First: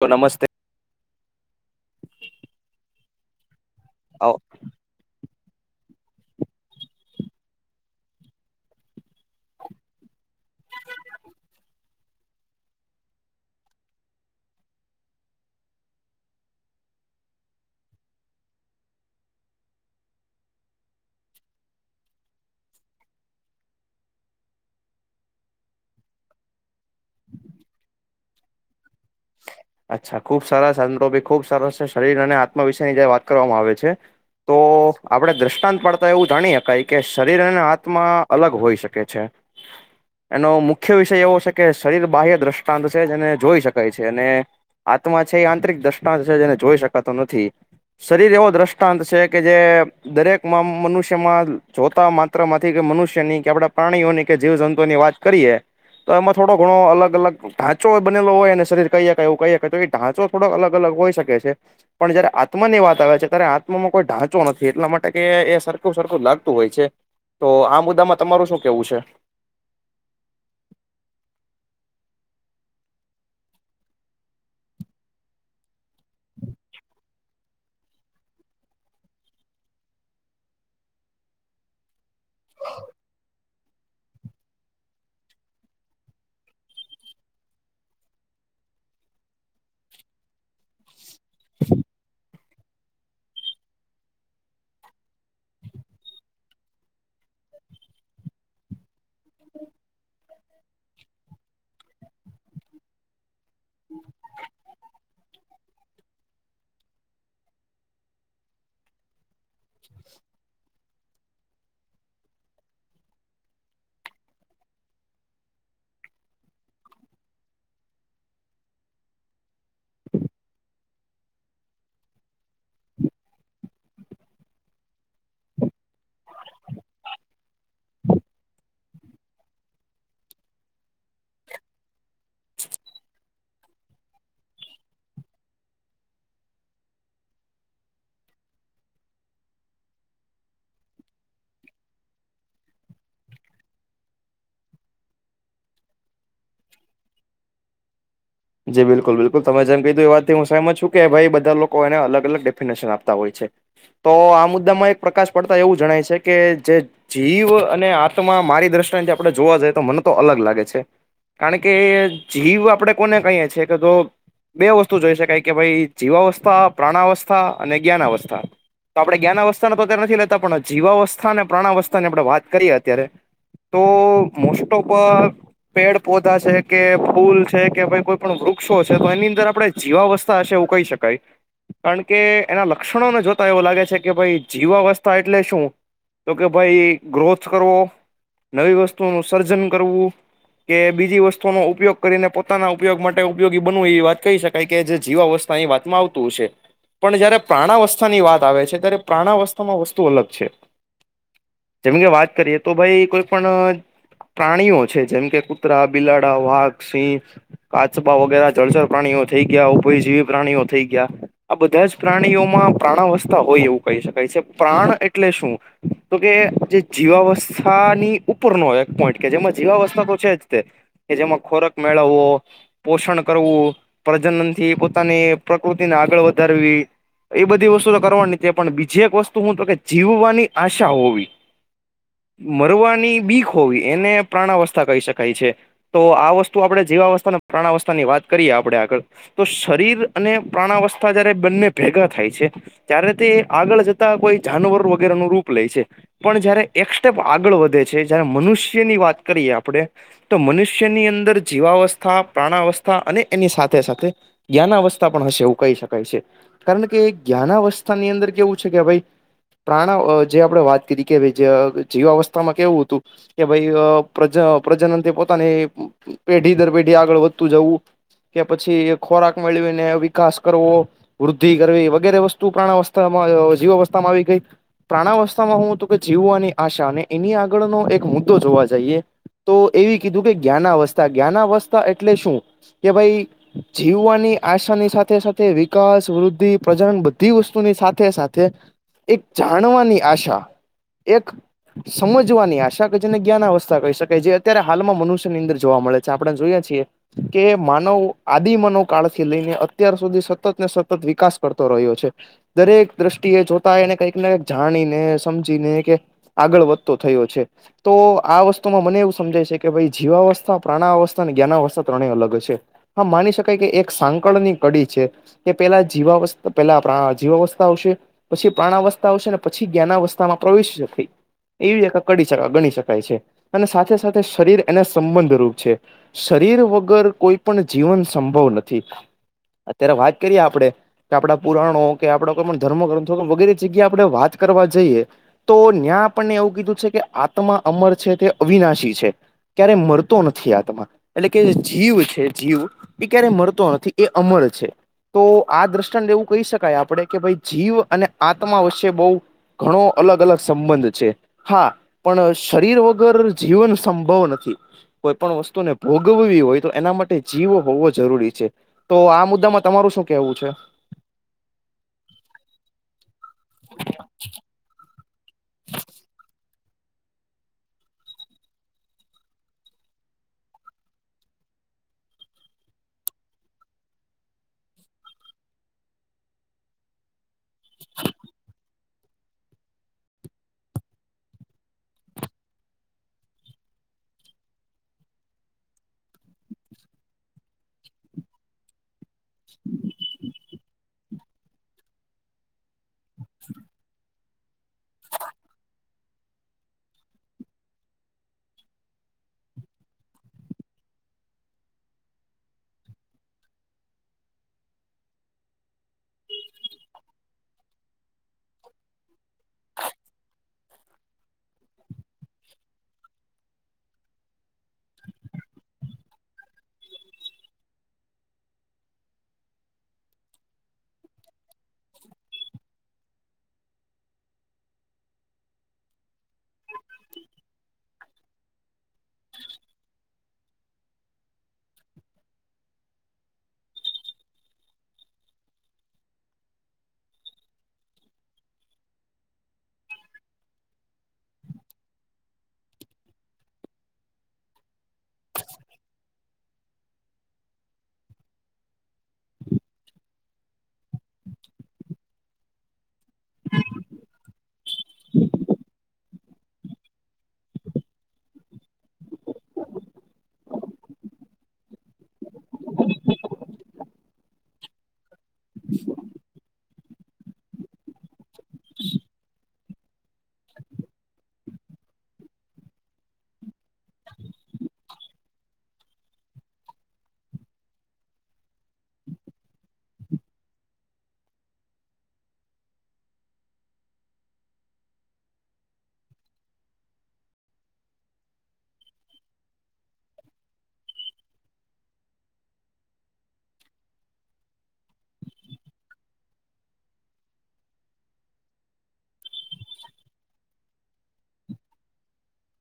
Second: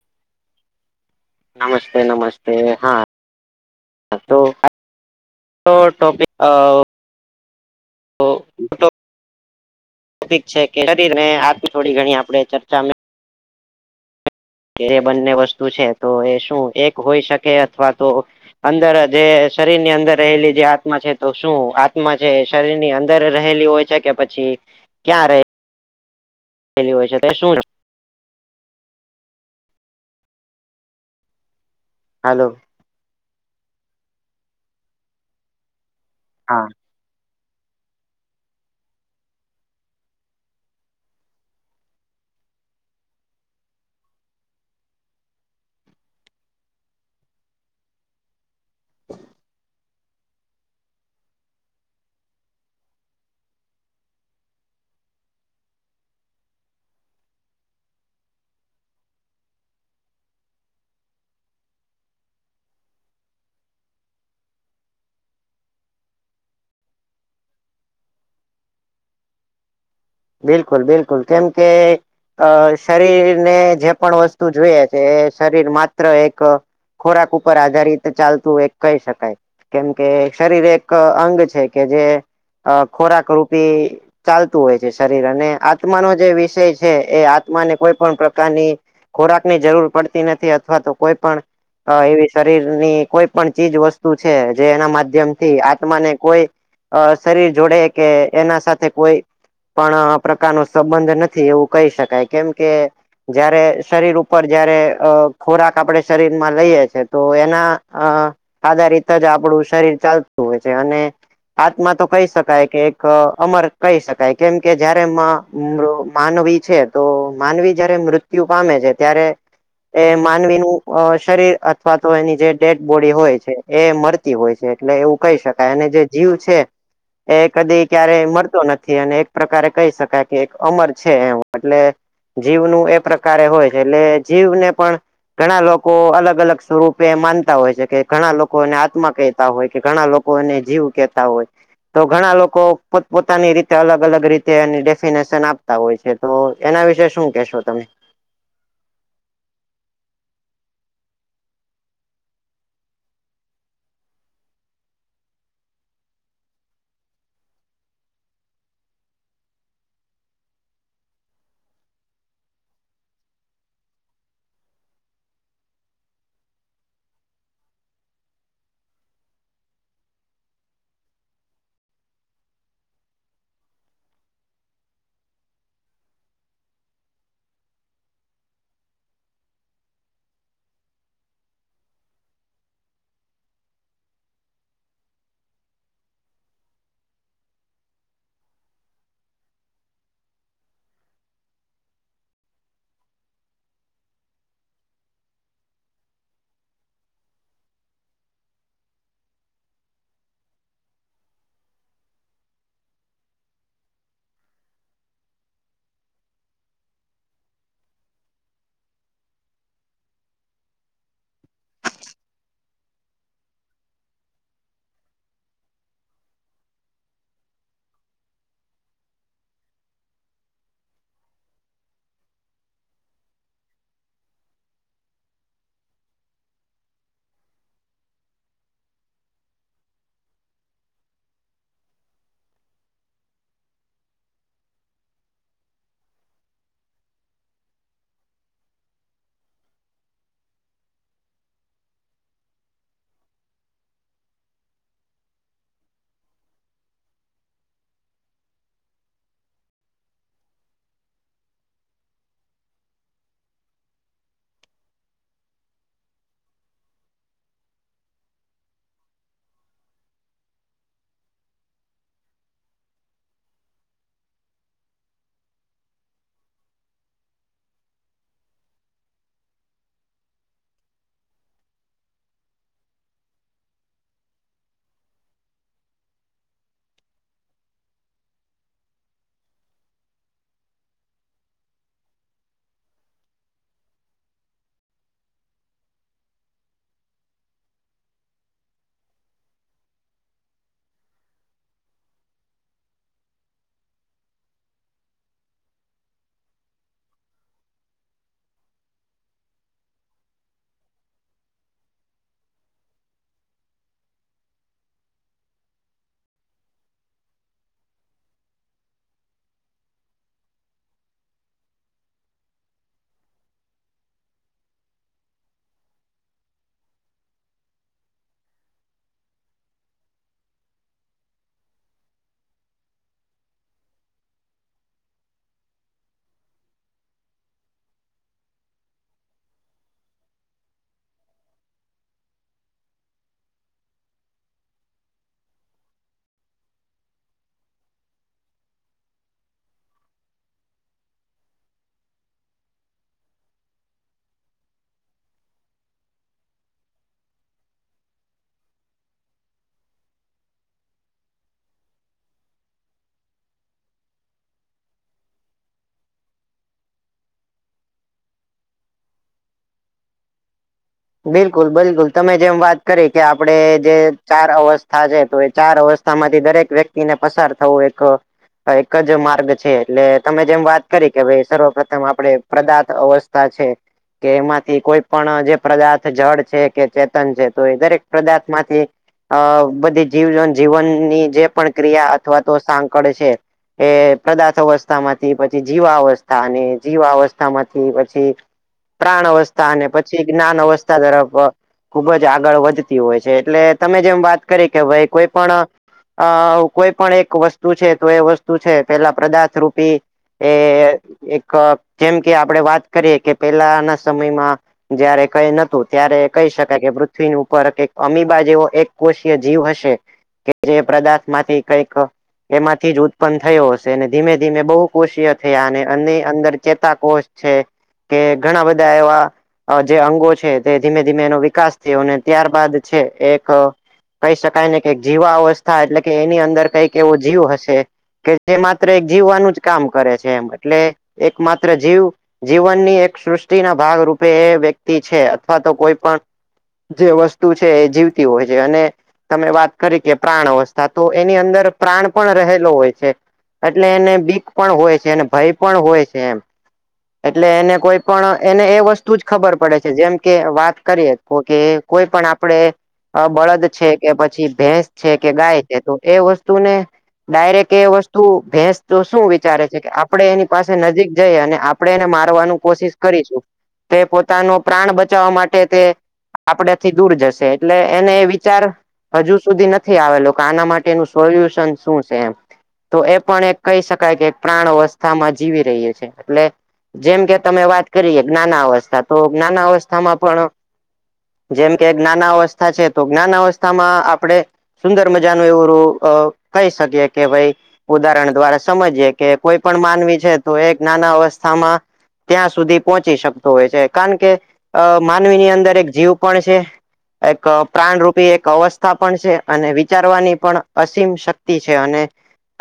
તો નમસ્તે નમસ્તે નમસ્તે હા તો આવો તો ટોપિક અ તો ટોપિક છેં કે [unintelligible] આથી થોડી ઘણી આપે ચર્ચા કે એ બંને વસ્તુ છે તો એ શું એક હોઈ શકે અથવા તો અંદર જે શરીર ની અંદર રહેલી જે આત્મા છે તો શું આત્મા છે શરીર ની અંદર રહેલી હોય. છે કે પછી ક્યારે રહેલી હોય છે તે શું. અચ્છા ખુબ સરસ [unintelligible] ખુબ સરસ શરીર અને હાલો આત્મવિશ્વાસ વાત કરવામાં આવે છે તો આપણે દ્રષ્ટાંત પાડતા એવું હા જાણીયે કંઈક કે શરીર અને આત્મા અલગ હોઈ શકે છે. એનો મુખ્ય વિષય એવો છે કે શરીર બાહ્ય દ્રષ્ટાંત છે જેને જોઈ શકય છે આત્મા છે એ આંતરિક દ્રષ્ટાંત છે જેને જોઈ શકાતો નથી. શરીર એવો દ્રષ્ટાંત છે કે જે દરેકમાં મનુષ્યમાં જોતા માત્રામાંથી કે મનુષ્યની કે આપણા પ્રાણીઓની કે જીવ જંતુઓની વાત કરીએ તો એમાં થોડો ઘણો અલગ અલગ ઢાંચો બનેલો હોય ને. શરીર કહી શકાય એવું કહી શકય તો ઢાંચો થોડોઅલગ અલગ હોઈ શકે છે. પણ જયારે આત્માની વાત આવે છે ત્યારે આત્મામાં કોઈ ઢાંચો નથી એટલા માટે કે એ સરખું સરખું લાગતું હોય છે. તો આ મુદ્દામાં તમારું શું કેવું છે? બિલકુલ બિલકુલ કેમ કે અ શરીરને જે પણ વસ્તુ જોઈએ છે એ શરીર માત્ર એક ખોરાક ઉપર આધાર રીત ચાલતું હોય એક કહી શકાય. કેમ કે શરીર એક અંગ છે કે જે અ ખોરાક રૂપી ચાલતું હોય છે. શરીર અને આત્માનો જે વિષય છે એ આત્માને કોઈ પણ પ્રકારની ખોરાક ની જરૂર પડતી નથી અથવા તો કોઈ પણ એવી શરીર ની કોઈ પણ ચીજ વસ્તુ છે જે એના માધ્યમથી આત્મા ને કોઈ અ શરીર જોડે કે એના સાથે કોઈ કોઈ પણ પ્રકાર નો સંબંધ નથી એવું કહી શકાય કેમ કે. જયારે શરીર ઉપર જયારે ખોરાક આપડે શરીર લઈએ છે તો એના અ આધા રીત જ આપડું શરીર ચાલતું હોય છે અને આત્મા તો કહી શકાય કે એક અમર કહી શકાય. કેમ કે જયારે માનવી છે તો માનવી જયારે મૃત્યુ પામે છે ત્યારે એ માનવીનું અ શરીર અથવા તો એની જે ડેડ બોડી હોય છે. એ મળતી હોય છે એટલે એવું કહી શકાય અને જે જીવ છે. એ કદી ક્યારેય મરતો નથી અને પ્રકારે કહી શકાય કે એક અમર છે એમ એટલે જીવનું એ પ્રકારે હોય છે એટલે જીવને પણ ઘણા લોકો અલગ અલગ સ્વરૂપે માનતા હોય છે કે ઘણા લોકો એને આત્મા કહેતા હોય કે ઘણા લોકો ને જીવ કેતા હોય તો ઘણા લોકો પોત પોતાની રીતે અલગ અલગ અલગ રીતે એની ડેફિનેશન આપતા હોય છે તો એના વિશે શું કેશો તમે જી બિલકુલ બિલકુલ તમ જેમ કધું એ વાત હું સમજ છું કે ભાઈ બધા લોકો એને અલગ અલગ ડેફિનેશન આપતા હોય છે. તો આ મુદ્દામાં એક પ્રકાશ પડતા એવું જણાય છે કે જે જીવ અને આત્મા મારી દ્રષ્ટિને જે આપણે જોવા જઈએ તો મને તો અલગ લાગે છે. કારણ કે જીવ આપડે કોને કહીએ છીએ કે તો બે વસ્તુ જોઈ શકાય કે ભાઈ જીવાવસ્થા પ્રાણવસ્થા અને જ્ઞાન અવસ્થા તો આપણે જ્ઞાન અવસ્થા તો અત્યારે નથી લેતા પણ જીવાવસ્થા અને પ્રાણાવસ્થા ની આપણે વાત કરીએ અત્યારે. તો મોસ્ટ ઓફ પેડ પૌધા છે કે ફૂલ છે કે ભાઈ કોઈ પણ વૃક્ષો છે તો એની અંદર આપણે જીવાવસ્થા હશે એવું કહી શકાય. કારણ કે એના લક્ષણોને જોતા એવું લાગે છે કે ભાઈ જીવાવસ્થા એટલે શું? તો કે ભાઈ ગ્રોથ કરવો. નવી વસ્તુઓ નું સર્જન કરવું કે બીજી વસ્તુનો ઉપયોગ કરીને પોતાના ઉપયોગ માટે ઉપયોગી બનવું એવી વાત કહી શકાય કે જે જીવા અવસ્થા એ વાતમાં આવતું હશે. પણ જય્યારે પ્રાણવસ્થા ની વાત આવે છે ત્યારે પ્રાણવસ્થામાં વસ્તુ અલગ છે. જેમ કે વાત કરીએ તો ભાઈ કોઈ પણ પ્રાણીઓ છે જેમ કે કૂતરા, બિલાડા, વાઘ, સિંહ કાચબા વગેરે જળસર પ્રાણીઓ થઈ ગયા ઉપયં જેવી પ્રાણીઓ થઈ ગયા. આ બધા જ પ્રાણીઓમાં પ્રાણવસ્થા હોય એવું કહી શકાય છે પ્રાણ એટલે શું? તો કે જે જીવાવસ્થાની ઉપર નો એક પોઈન્ટ કે જેમાં જીવાવસ્થા તો છે તે. કે જેમાં ખોરાક મેળવવો. પોષણ કરવું પ્રજનન થી પોતાની પ્રકૃતિને આગળ વધારવી એ બધી વસ્તુ તો કરવાની છે પણ બીજી એક વસ્તુ હું તો કે જીવવાની આશા હોવી. મરવાની બીક હોવી એને પ્રાણવસ્થા કહી શકાય છે. તો આ વસ્તુ આપણે જેવાવસ્થા પ્રાણવસ્થા ની વાત કરીએ આપડે આગળ. તો શરીર અને પ્રાણવસ્થા જયારે બંને ભેગા થાય છે. ત્યારે તે આગળ જતા કોઈ જાનવર વગેરે નું રૂપ લે છે. પણ જયારે એક સેપ આગળ વધે છે જયારે મનુષ્યની વાત કરીએ આપડે તો મનુષ્યની અંદર જીવાવસ્થા પ્રાણવસ્થા અને એની સાથે સાથે જ્ઞાન અવસ્થા પણ હશે એવું કહી શકાય છે. કારણ કે જ્ઞાન અવસ્થા ની અંદર કેવું છે કે ભાઈ પ્રાણા જે આપણે વાત કરી કે જીવા અવસ્થામાં કેવું હતું. કે ભાઈ પ્રજ પ્રજનન પોતાની પેઢી દર પેઢી આગળ વધતું જવું કે પછી ખોરાક મેળવીને વિકાસ કરવો. વૃદ્ધિ કરવી વગેરે વસ્તુ પ્રાણા અવસ્થામાં જીવા અવસ્થામાં આવી ગઈ. પ્રાણ અવસ્થામાં હું તો કે જીવવાની આશા ને એની આગળનો એક મુદ્દો જોવા જઈએ. તો એવી કીધું કે જ્ઞાના અવસ્થા જ્ઞાના અવસ્થા એટલે શું કે ભાઈ જીવવાની આશાની સાથે સાથે વિકાસ, વૃદ્ધિ, પ્રજન બધી વસ્તુની સાથે સાથે એક જાણવાની આશા એક સમજવાની આશા કે જેને જ્ઞાન અવસ્થા કહી શકાય જે અત્યારે હાલમાં મનુષ્ય ની અંદર જોવા મળે છે આપણે જોઈએ છીએ કે માનવ આદિમનો કાળથી લઈને અત્યાર સુધી સતત ને સતત વિકાસ કરતો રહ્યો છે. દરેક દ્રષ્ટિએ જોતા એને કંઈક ને કઈક જાણીને સમજીને કે આગળ વધતો થયો છે. તો આ વસ્તુમાં મને એવું સમજાય છે કે ભાઈ જીવા અવસ્થા પ્રાણા અવસ્થા અને જ્ઞાના અવસ્થા. ત્રણેય અલગ છે, હા માની શકાય કે એક સાંકળની કડી છે. કે પેલા જીવા અવસ્થા પેલા જીવા અવસ્થા આવશે. પછી પ્રાણ અવસ્થા આવશે ને પછી જ્ઞાન અવસ્થામાં પ્રવેશે થઈ. એવી [unintelligible] ગણી શકાય છે અને સાથે સાથે શરીર એને સંબંધ રૂપ છે. શરીર વગર કોઈ પણ જીવન સંભવ નથી અત્યારે વાત કરીએ આપડણે. કે આપણા પુરાણો કે આપડ કોઈ પણ ધર્મ ગ્રંથો વગેરે જગ્યા આપડણે વાત કરવા જઈએ. તો ત્યાં આપણને એવું કીધું છે કે આત્મા અમર છે તે અવિનાશી છે. ક્યારેય મરતો નથી આત્માં એટલે કે જીવ છે જીવ એ ક્યારે મરતો નથી એ અમર છે. તો આ દ્રષ્ટાને એવું કહી શકાય આપડે કે ભાઈ જીવ અને આત્મા વચ્ચે બહુ. ઘણો અલગ અલગ સંબંધ છે. હા પણ શરીર વગર જીવન સંભવ નથી. કોઈ પણણ વસ્તુને ભોગવવી હોય. તો એના માટે જીવો હોવો જરૂરી છે તો આ મુદ્દામાં તમારું શું કેવું છે. બિલકુલ બિલકુલ તમે જેમ વાત કરી કે આપડે જે ચાર અવસ્થા છે. તો એ ચાર અવસ્થા માંથી દરેક વ્યક્તિને પસાર થવું એક. એક જ માર્ગ છે એટલે તમે જેમ વાત કરી કે ભાઈ સર્વપથમ આપડે પદાર્થ અવ. કે એમાંથી કોઈ પણ જે. પદાર્થ જળ છે કે ચેતન છે તો એ દરેક પદાર્થ માંથી. અ બધી જીવ જીવનની જે પણ ક્રિયા અથવા તો સાંકળ છે. એ પદાર્થ અવસ્થા માંથી પછી જીવા અવસ્થા અને જીવા અવસ્થા માંથી પછી. પ્રાણ અવસ્થા અને પછી જ્ઞાન અવસ્થા. તર ખુબ જ આગળ વધતી હોય છે એટલે તમે જેમ વાત. કર કેવાય કોઈ પણ. અ કોઈ પણ એક વસ્તુ છે તો એ વસ્તુ છે પેલા પદાર્થ રૂપી. એ એક જેમ કે આપડે વાત કરીયએ કે પેલાના સમયમાં. જયારે કઈ નતું ત્યારે કહી શકાય કે પૃથ્વીની ઉપર અમીબા જેવો એક કોષીય જીવ હશે. કે જે પદાર્થ માંથી કઈક. એમાંથી જ ઉત્પન્ન થયો હશે અને ધીમે ધીમે બહુ કોષીય થયા અને એ અંદર ચેતા કોષ. છે કે ઘણા બધા એવા. જે અંગો છે તે ધીમે ધીમે એનો વિકાસ થયો અને ત્યારબાદ છે એક. કહી શકાય ને કે જીવા અવસ્થા એટલે કે એની અંદર કઈક એવો જીવ હશે. કે જે માત્ર એક જીવવાનું જ કામ કરે છે એમ એટલે એક માત્ર જીવ. જીવનની એક સૃષ્ટિ ના ભાગરૂૂપે એ વ્યક્તિ છે અથવા તો કોઈ પણ. જે વસ્તુ છે એ જીવતી હોય છે અને. તમે વાત કરી કે પ્રાણ અવસ્થા તો એની અંદર પ્રાણ પણ રહેલો હોય છે. એટલે એને બીક પણ હોય છે અને ભય પણ હોય છે એમ. એટલે એને કોઈ પણ એને એ વસ્તુ. તું જ ખબર પડે છે જેમ કે વાત કરીએ તો કે કોઈ પણ આપડે. બળદ છે કે પછી ભેંસ છે કે ગાય છે તો એ વસ્તુને. ડાયરેક્ટ એ વસ્તુ ભેંસ તો શું વિચારે છે કે આપડે એની પાસે નજીક જઈ અને આપણેને મારવાનું કોશિશ કરીશું તે પોતાનો પ્રાણ બચાવવા માટે તે આપડ થી દૂર જશે એટલે એને એ વિચાર. હજુ સુધી નથી આવેલ કે આના માટેનું સોલ્યુશન શું છે એમ. તો એ પણ એક કહી શકાય કે પ્રાણ અવસ્થામાં જીવી રહહી છે એટલે. જેમ કે તમે વાત કરીએ ના્ના અવસ્થા તો ના્ના અવસ્થામાં પણ. જેમ કે જ્ઞાન અવસ્થા છે તો જ્ઞાન અવસ્થામાં આપડણે. સુંદર મજાનું એવું કહી શકીએ કે ભાઈ. ઉદાહરણ દ્વારા સમજીયે કે કોઈ પણ માનવી છે તો એક નાના અવસ્થામાં. ત્યાં સુધી પહોંચી શકતો હોય છે કારણ કે અ માનવીની અંદર એક જીવ પણ છે. એક પ્રાણરૂૂપી એક અવસ્થા પણ છે અને વિચારવાની પણ અસીમ શક્તિ છે અને.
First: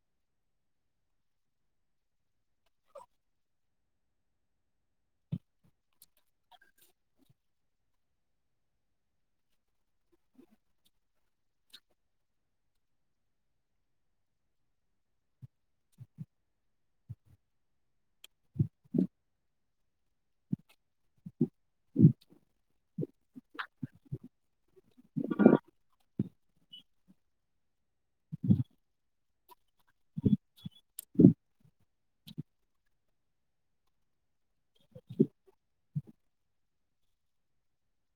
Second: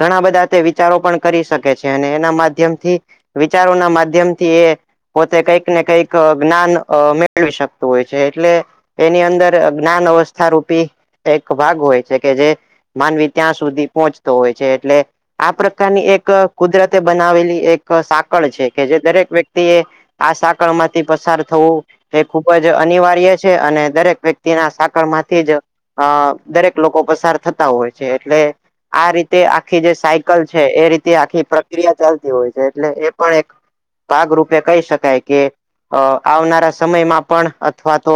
ઘણા બધા તે વિચારો પણ કરી શકે છે અને એના માધ્યમથી. વિચારોના માધ્યમથી એ પોતે કઈક ને કઈક જ્ઞાન મેળવી શકતું હોય છે એટલે એની અંદર જ્ઞાન અવસ્થા રૂપી એક ભાગ હોય છે કે જે માનવી ત્યાં સુધી પહોંચતો હોય છે એટલે આ પ્રકારની એક કુદરતે બનાવેલી એક સાકળ છે કે જે દરેક વ્યક્તિએ આ સાકળમાંથી પસાર થવું એ ખુબ જ અનિવાર્ય છે અને દરેક વ્યક્તિના સાકળમાંથી જ અ દરેક લોકો પસાર થતા હોય છે એટલે આ રીતે આખી જે સાયકલ છે એ રીતે આખી પ્રક્રિયા ચાલતી હોય છે એટલે એ પણ ભાગરૂપે કહી શકાય કે અ આવનારા સમયમાં પણ અથવા તો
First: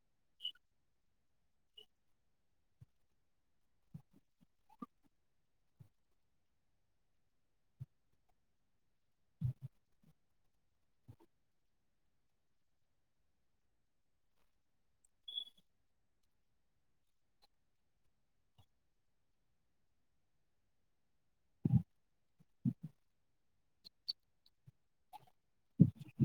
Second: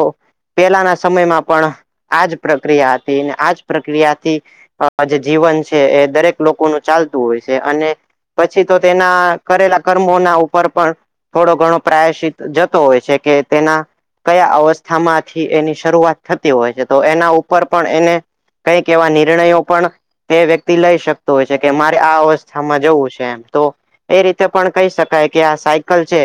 પેલાના સમયમાં પણ આજ પ્રક્રિયા હતી અને આજ પ્રક્રિયાથી અ પછી જીવન છે એ દરેક લોકોનું ચાલતું હોય છે અને પછી તો તેના કરેલા કર્મો ના ઉપર પણ થોડો ઘણો પ્રાયશિત જતો હોય છે કે તેના કયા અવસ્થામાંથી એની શરૂઆત થતી હોય છે તો એના ઉપર પણ એને કઈક એવા નિર્ણયો પણ તે વ્યક્તિ લઈ શકતો હોય છે કે મારે આ અવસ્થામાં જવું છે એમ તો. એ રીતે પણ કહી શકાય કે આ સાયકલ છે.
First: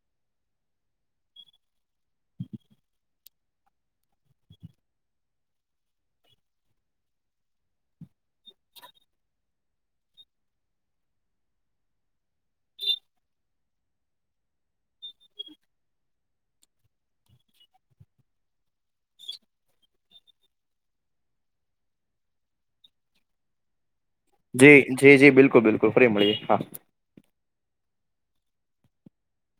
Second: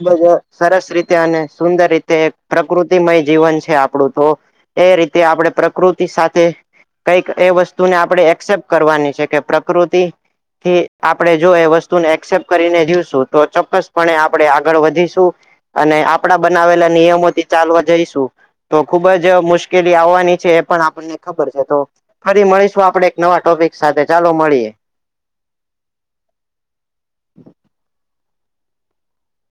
ખૂબ જ સરસ રીતે અને સુંદર રીતે પ્રકૃતિમય જીવન છે આપડું તો. એ રીતે આપણે પ્રકૃતિ સાથે કઈક એ વસ તુણે આપણે એક્સેપ્ટ કરવાની છે કે પ્ર ટ્રોતે આપણે જો એ વસ્તુને એક્સેપ્ટ કરીને જીવશું તો ચોક્કસપણે આપડે આ આગળ વધીશું અને આપડા બનાવેલા નિયમોથી ચાલવા જઈશું. તો ખુબ જ મુશ્કેલી આવવાની છે એ પણ આપણને ખબર છે તો ફરી મળીશું આપણે નવા ટોપિક સાથે ચાલો મળીએ. જી જી જી બિલકુલ બિલકુલ ફરી મળીએ હા.